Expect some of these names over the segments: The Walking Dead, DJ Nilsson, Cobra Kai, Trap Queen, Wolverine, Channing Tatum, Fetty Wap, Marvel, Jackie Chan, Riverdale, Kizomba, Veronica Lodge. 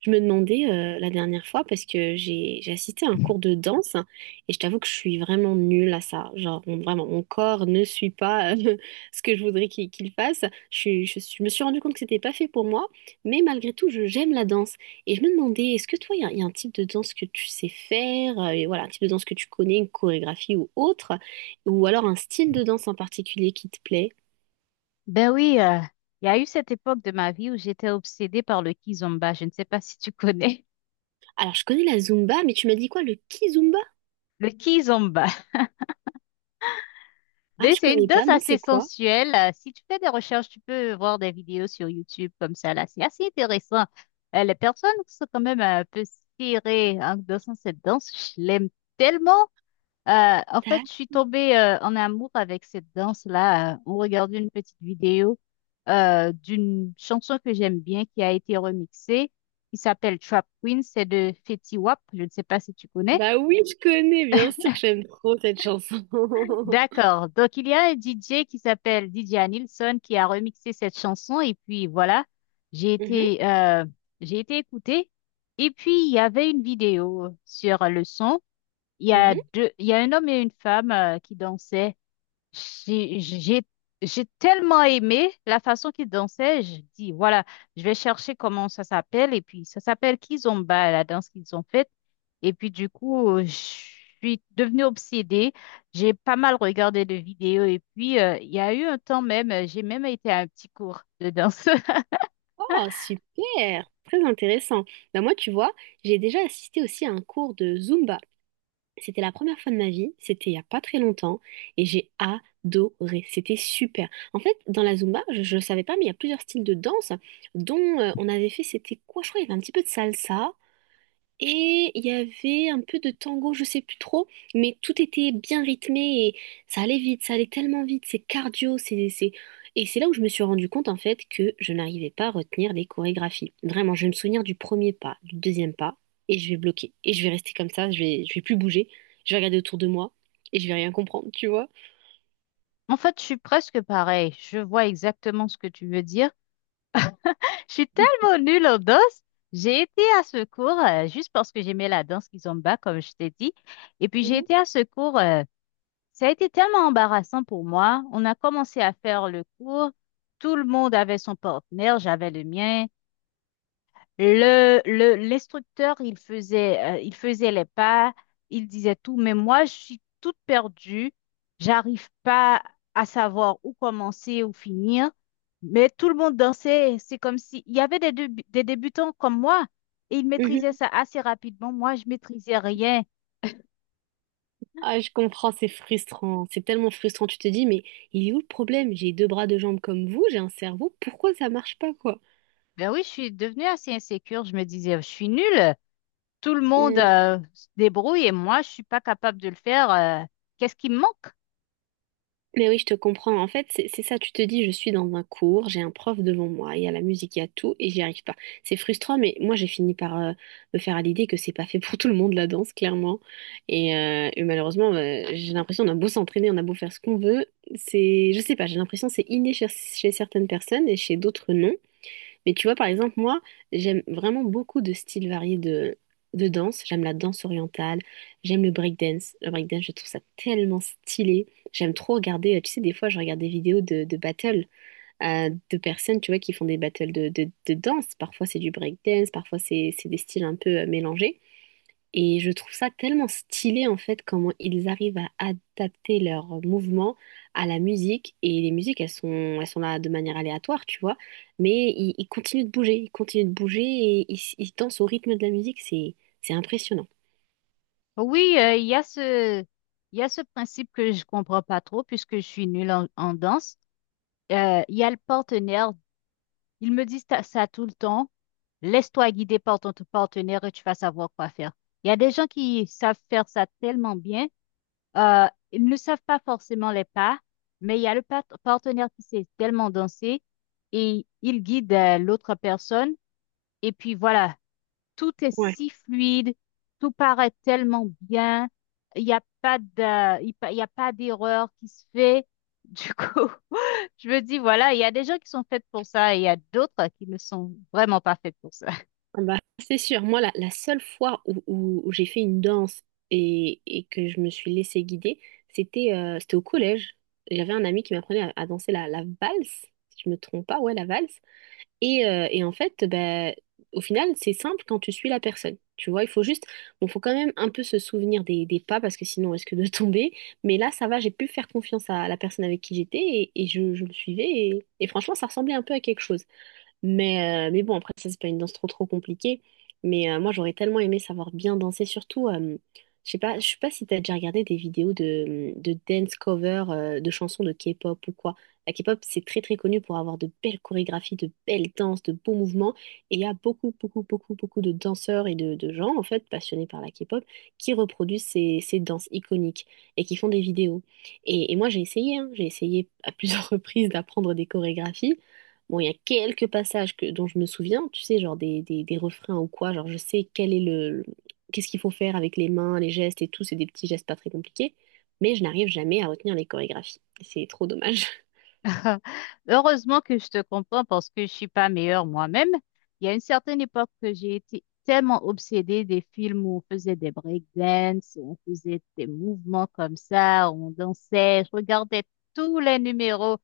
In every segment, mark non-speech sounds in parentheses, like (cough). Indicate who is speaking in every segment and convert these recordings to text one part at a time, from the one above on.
Speaker 1: Je me demandais la dernière fois parce que j'ai assisté à un cours de danse et je t'avoue que je suis vraiment nulle à ça. Vraiment mon corps ne suit pas (laughs) ce que je voudrais qu'il fasse. Je me suis rendu compte que c'était pas fait pour moi, mais malgré tout je j'aime la danse et je me demandais est-ce que toi il y a un type de danse que tu sais faire et voilà un type de danse que tu connais, une chorégraphie ou autre ou alors un style de danse en particulier qui te plaît?
Speaker 2: Ben oui, il y a eu cette époque de ma vie où j'étais obsédée par le kizomba. Je ne sais pas si tu connais
Speaker 1: Alors je connais la Zumba, mais tu m'as dit quoi le Kizumba?
Speaker 2: (laughs) le kizomba.
Speaker 1: Ah
Speaker 2: Mais
Speaker 1: je
Speaker 2: c'est une
Speaker 1: connais pas,
Speaker 2: danse
Speaker 1: non c'est
Speaker 2: assez
Speaker 1: quoi?
Speaker 2: sensuelle. Si tu fais des recherches, tu peux voir des vidéos sur YouTube comme ça, là. C'est assez intéressant. Les personnes sont quand même un peu serrées en dansant cette danse. Je l'aime tellement. En fait, je suis tombée en amour avec cette danse-là. On regardait une petite vidéo d'une chanson que j'aime bien qui a été remixée, qui s'appelle Trap Queen. C'est de Fetty Wap. Je ne sais pas si tu connais.
Speaker 1: Bah oui, je connais, bien sûr que j'aime trop cette chanson. (laughs)
Speaker 2: D'accord. Donc, il y a un DJ qui s'appelle DJ Nilsson qui a remixé cette chanson. Et puis, voilà, j'ai
Speaker 1: Mhm,
Speaker 2: été, euh, j'ai été écoutée. Et puis, il y avait une vidéo sur le son. Il y a
Speaker 1: mhm.
Speaker 2: deux, il y a un homme et une femme qui dansaient. J'ai, j'ai, j'ai tellement aimé la façon qu'il dansait. Je dis, voilà, je vais chercher comment ça s'appelle. Et puis, ça s'appelle Kizomba, la danse qu'ils ont faite. Et puis, du coup, je suis devenue obsédée. J'ai pas mal regardé de vidéos. Et puis, il y a eu un temps même, j'ai même été à un petit cours de danse. (laughs)
Speaker 1: Oh, super, très intéressant. Bah moi, tu vois, j'ai déjà assisté aussi à un cours de Zumba. C'était la première fois de ma vie, c'était il y a pas très longtemps, et j'ai adoré, c'était super. En fait, dans la Zumba, je ne savais pas, mais il y a plusieurs styles de danse, dont on avait fait, c'était quoi, je crois, il y avait un petit peu de salsa, et il y avait un peu de tango, je sais plus trop, mais tout était bien rythmé et ça allait vite, ça allait tellement vite, c'est cardio, c'est... Et c'est là où je me suis rendu compte en fait que je n'arrivais pas à retenir les chorégraphies. Vraiment, je vais me souvenir du premier pas, du deuxième pas, et je vais bloquer. Et je vais rester comme ça, je vais plus bouger, je vais regarder autour de moi et je vais rien comprendre, tu vois.
Speaker 2: En fait, je suis presque pareil. Je vois exactement ce que tu veux dire. Je suis tellement nulle en danse. J'ai été à ce cours juste parce que j'aimais la danse Kizomba, comme je t'ai dit. Et puis j'ai
Speaker 1: Mhm.
Speaker 2: été à ce cours. Ça a été tellement embarrassant pour moi. On a commencé à faire le cours. Tout le monde avait son partenaire. J'avais le mien. L'instructeur, il faisait les pas, il disait tout, mais moi, je suis toute perdue, j'arrive pas à savoir où commencer, où finir, mais tout le monde dansait, c'est comme si, il y avait des débutants comme moi, et ils maîtrisaient
Speaker 1: Mhm.
Speaker 2: ça assez rapidement, moi, je maîtrisais rien.
Speaker 1: Ah, je comprends, c'est frustrant, c'est tellement frustrant, tu te dis, mais il est où le problème? J'ai deux bras, deux jambes comme vous, j'ai un cerveau, pourquoi ça marche pas, quoi?
Speaker 2: Ben oui, je suis devenue assez insécure, je me disais, je suis nulle, tout le monde,
Speaker 1: Mmh.
Speaker 2: se débrouille, et moi, je suis pas capable de le faire, qu'est-ce qui me manque?
Speaker 1: Mais oui, je te comprends. En fait, c'est ça, tu te dis, je suis dans un cours, j'ai un prof devant moi, il y a la musique, il y a tout, et j'y arrive pas. C'est frustrant, mais moi, j'ai fini par me faire à l'idée que c'est pas fait pour tout le monde, la danse, clairement. Et malheureusement, j'ai l'impression, on a beau s'entraîner, on a beau faire ce qu'on veut, c'est, je sais pas, j'ai l'impression que c'est inné chez, chez certaines personnes et chez d'autres, non. Mais tu vois, par exemple, moi, j'aime vraiment beaucoup de styles variés de danse. J'aime la danse orientale, j'aime le breakdance. Le breakdance, je trouve ça tellement stylé. J'aime trop regarder, tu sais, des fois, je regarde des vidéos de battles de personnes, tu vois, qui font des battles de danse. Parfois, c'est du breakdance, parfois, c'est des styles un peu mélangés. Et je trouve ça tellement stylé en fait comment ils arrivent à adapter leurs mouvements à la musique. Et les musiques, elles sont là de manière aléatoire, tu vois. Mais ils continuent de bouger, ils continuent de bouger et ils dansent au rythme de la musique. C'est impressionnant.
Speaker 2: Oui, il y a ce principe que je comprends pas trop puisque je suis nulle en, en danse. Il y a le partenaire. Ils me disent ça tout le temps. Laisse-toi guider par ton partenaire et tu vas savoir quoi faire. Il y a des gens qui savent faire ça tellement bien. Euh, Ils ne savent pas forcément les pas, mais il y a le partenaire qui sait tellement danser et il guide l'autre personne. Et puis voilà, tout est
Speaker 1: Ouais.
Speaker 2: si fluide, tout paraît tellement bien, il n'y a pas de, il pa- il y a pas d'erreur qui se fait. Du coup, (laughs) je me dis, voilà, il y a des gens qui sont faits pour ça et il y a d'autres qui ne sont vraiment pas faits pour ça.
Speaker 1: Ah bah, c'est sûr, moi la, la seule fois où j'ai fait une danse et que je me suis laissée guider, c'était c'était au collège. J'avais un ami qui m'apprenait à danser la, la valse, si je me trompe pas, ouais la valse. Et en fait, bah, au final, c'est simple quand tu suis la personne. Tu vois, il faut juste, bon, faut quand même un peu se souvenir des pas parce que sinon on risque de (laughs) tomber. Mais là, ça va, j'ai pu faire confiance à la personne avec qui j'étais et je le suivais. Et franchement, ça ressemblait un peu à quelque chose. Mais bon, après, ça, c'est pas une danse trop trop compliquée. Mais moi, j'aurais tellement aimé savoir bien danser, surtout, je sais pas si t'as déjà regardé des vidéos de dance cover, de chansons de K-pop ou quoi. La K-pop, c'est très très connu pour avoir de belles chorégraphies, de belles danses, de beaux mouvements. Et il y a beaucoup, beaucoup, beaucoup, beaucoup de danseurs et de gens, en fait, passionnés par la K-pop, qui reproduisent ces, ces danses iconiques et qui font des vidéos. Et moi, j'ai essayé, hein, j'ai essayé à plusieurs (laughs) reprises d'apprendre des chorégraphies. Bon, il y a quelques passages que, dont je me souviens, tu sais, genre des refrains ou quoi, genre je sais quel est le, qu'est-ce qu'il faut faire avec les mains, les gestes et tout, c'est des petits gestes pas très compliqués, mais je n'arrive jamais à retenir les chorégraphies. C'est trop dommage.
Speaker 2: (laughs) Heureusement que je te comprends parce que je suis pas meilleure moi-même. Il y a une certaine époque que j'ai été tellement obsédée des films où on faisait des breakdance, où on faisait des mouvements comme ça, où on dansait. Je regardais tous les numéros.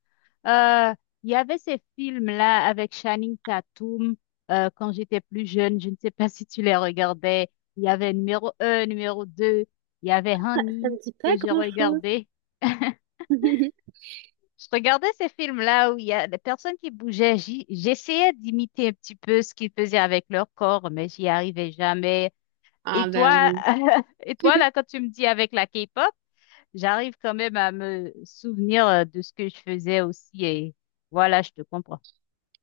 Speaker 2: Euh, il y avait ces films-là avec Channing Tatum quand j'étais plus jeune. Je ne sais pas (laughs) si tu les regardais. Il y avait numéro un, numéro 2. Il y avait
Speaker 1: (laughs) Ça
Speaker 2: Honey
Speaker 1: me dit pas
Speaker 2: que j'ai
Speaker 1: grand-chose.
Speaker 2: regardé.
Speaker 1: (laughs)
Speaker 2: Je regardais ces films-là où il y a des personnes qui bougeaient. J'essayais d'imiter un petit peu ce qu'ils faisaient avec leur corps, mais j'y arrivais jamais. Et
Speaker 1: Ah bah
Speaker 2: toi,
Speaker 1: oui.
Speaker 2: (laughs)
Speaker 1: (laughs)
Speaker 2: quand tu me dis avec la K-pop, j'arrive quand même à me souvenir de ce que je faisais aussi. Et voilà, je te comprends.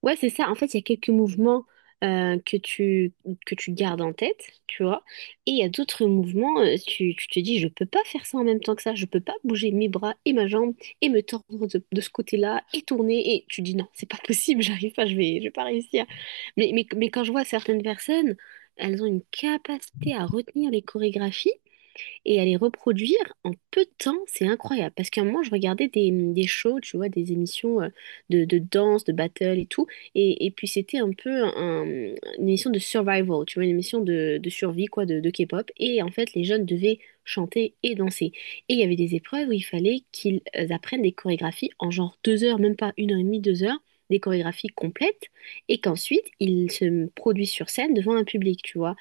Speaker 1: Ouais, c'est ça. En fait, il y a quelques mouvements euh, que tu, que tu gardes en tête, tu vois. Et il y a d'autres mouvements, tu, tu te dis, je peux pas faire ça en même temps que ça. Je peux pas bouger mes bras et ma jambe et me tordre de ce côté-là et tourner. Et tu dis, non, c'est pas possible, (laughs) j'arrive pas, je vais pas réussir. Mais quand je vois certaines personnes, elles ont une capacité à retenir les chorégraphies et à les reproduire en peu de temps, c'est incroyable. Parce qu'à un moment, je regardais des shows, tu vois, des émissions de danse, de battle et tout, et puis c'était un peu une émission de survival, tu vois, une émission de survie, quoi, de K-pop, et en fait, les jeunes devaient chanter et danser. Et il y avait des épreuves où il fallait qu'ils apprennent des chorégraphies en genre deux heures, même pas une heure et demie, deux heures, des chorégraphies complètes, et qu'ensuite, ils se produisent sur scène devant un public, tu vois.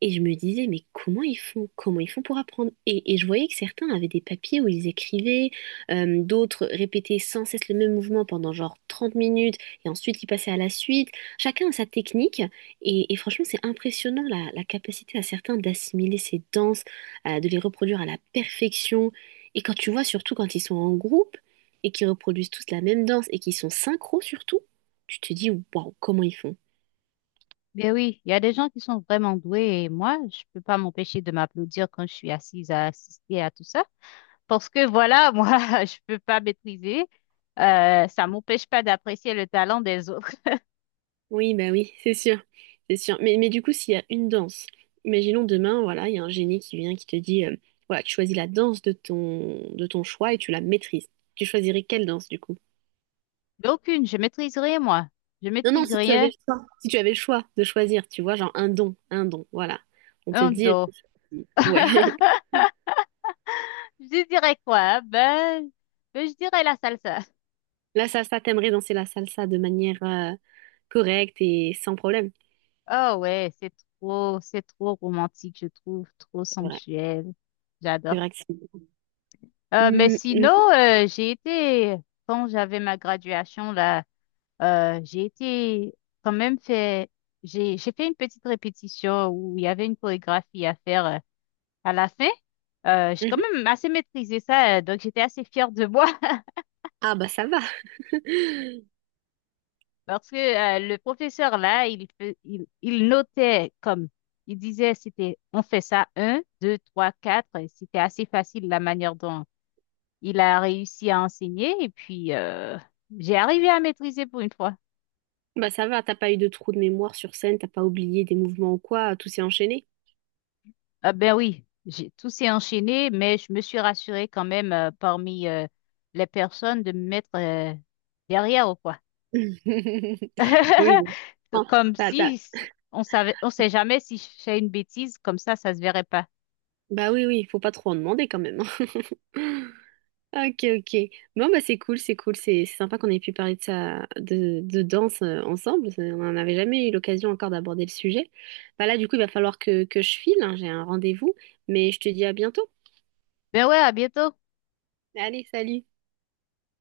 Speaker 1: Et je me disais, mais comment ils font? Comment ils font pour apprendre? Et je voyais que certains avaient des papiers où ils écrivaient, d'autres répétaient sans cesse le même mouvement pendant genre 30 minutes, et ensuite ils passaient à la suite. Chacun a sa technique, et franchement, c'est impressionnant la, la capacité à certains d'assimiler ces danses, de les reproduire à la perfection. Et quand tu vois, surtout quand ils sont en groupe, et qu'ils reproduisent tous la même danse, et qu'ils sont synchro surtout, tu te dis, waouh, comment ils font?
Speaker 2: Mais oui, il y a des gens qui sont vraiment doués et moi, je peux pas m'empêcher de m'applaudir quand je suis assise à assister à tout ça. Parce que voilà, (laughs) moi, je peux pas maîtriser. Ça m'empêche pas d'apprécier le talent des autres.
Speaker 1: Oui, bah oui, c'est sûr, c'est sûr. Mais du coup, s'il y a une danse, imaginons demain, voilà, il y a un génie qui vient qui te dit, voilà, tu choisis la danse de ton choix et tu la maîtrises. Tu choisirais quelle danse du coup?
Speaker 2: D'aucune, je maîtrise rien, moi. Je
Speaker 1: Non, non,
Speaker 2: maîtrise
Speaker 1: si tu avais
Speaker 2: rien.
Speaker 1: le choix, si tu avais le choix de choisir, tu vois, genre un don, voilà. On te
Speaker 2: Un
Speaker 1: dit,
Speaker 2: dos.
Speaker 1: ouais, (laughs)
Speaker 2: (laughs) Je dirais quoi? Hein? Ben, je dirais la salsa.
Speaker 1: la salsa, t'aimerais danser la salsa de manière correcte et sans problème.
Speaker 2: Oh ouais, c'est trop romantique, je trouve, trop
Speaker 1: C'est vrai,
Speaker 2: sensuel.
Speaker 1: c'est
Speaker 2: J'adore.
Speaker 1: vrai que c'est.
Speaker 2: Mais
Speaker 1: Hum, hum,
Speaker 2: sinon, quand j'avais ma graduation là, j'ai été quand même fait, j'ai fait une petite répétition où il y avait une chorégraphie à faire à la fin. J'ai quand
Speaker 1: hum.
Speaker 2: même assez maîtrisé ça, donc j'étais assez fière de moi.
Speaker 1: Ah bah ça va. (laughs)
Speaker 2: Parce que le professeur là, il notait comme il disait, c'était on fait ça un, deux, trois, quatre. Et c'était assez facile la manière dont il a réussi à enseigner. Et puis j'ai arrivé à maîtriser pour une fois.
Speaker 1: Bah ça va, t'as pas eu de trou de mémoire sur scène, t'as pas oublié des mouvements ou quoi, tout s'est enchaîné.
Speaker 2: Ah ben oui, tout s'est enchaîné, mais je me suis rassurée quand même parmi les personnes de me mettre derrière ou quoi.
Speaker 1: (laughs) Oui,
Speaker 2: (laughs)
Speaker 1: bon. Bon,
Speaker 2: Comme
Speaker 1: bah, t'as-
Speaker 2: si, on savait, on sait jamais si je fais une bêtise, comme ça se verrait pas.
Speaker 1: bah oui, oui, faut pas trop en demander quand même. Hein. (laughs) Ok, ok. Bon, bah c'est cool, c'est cool, c'est sympa qu'on ait pu parler de ça, de danse ensemble. On n'en avait jamais eu l'occasion encore d'aborder le sujet. Bah là, du coup, il va falloir que je file, hein, j'ai un rendez-vous, mais je te dis à bientôt.
Speaker 2: Ben ouais, à bientôt.
Speaker 1: Allez, salut!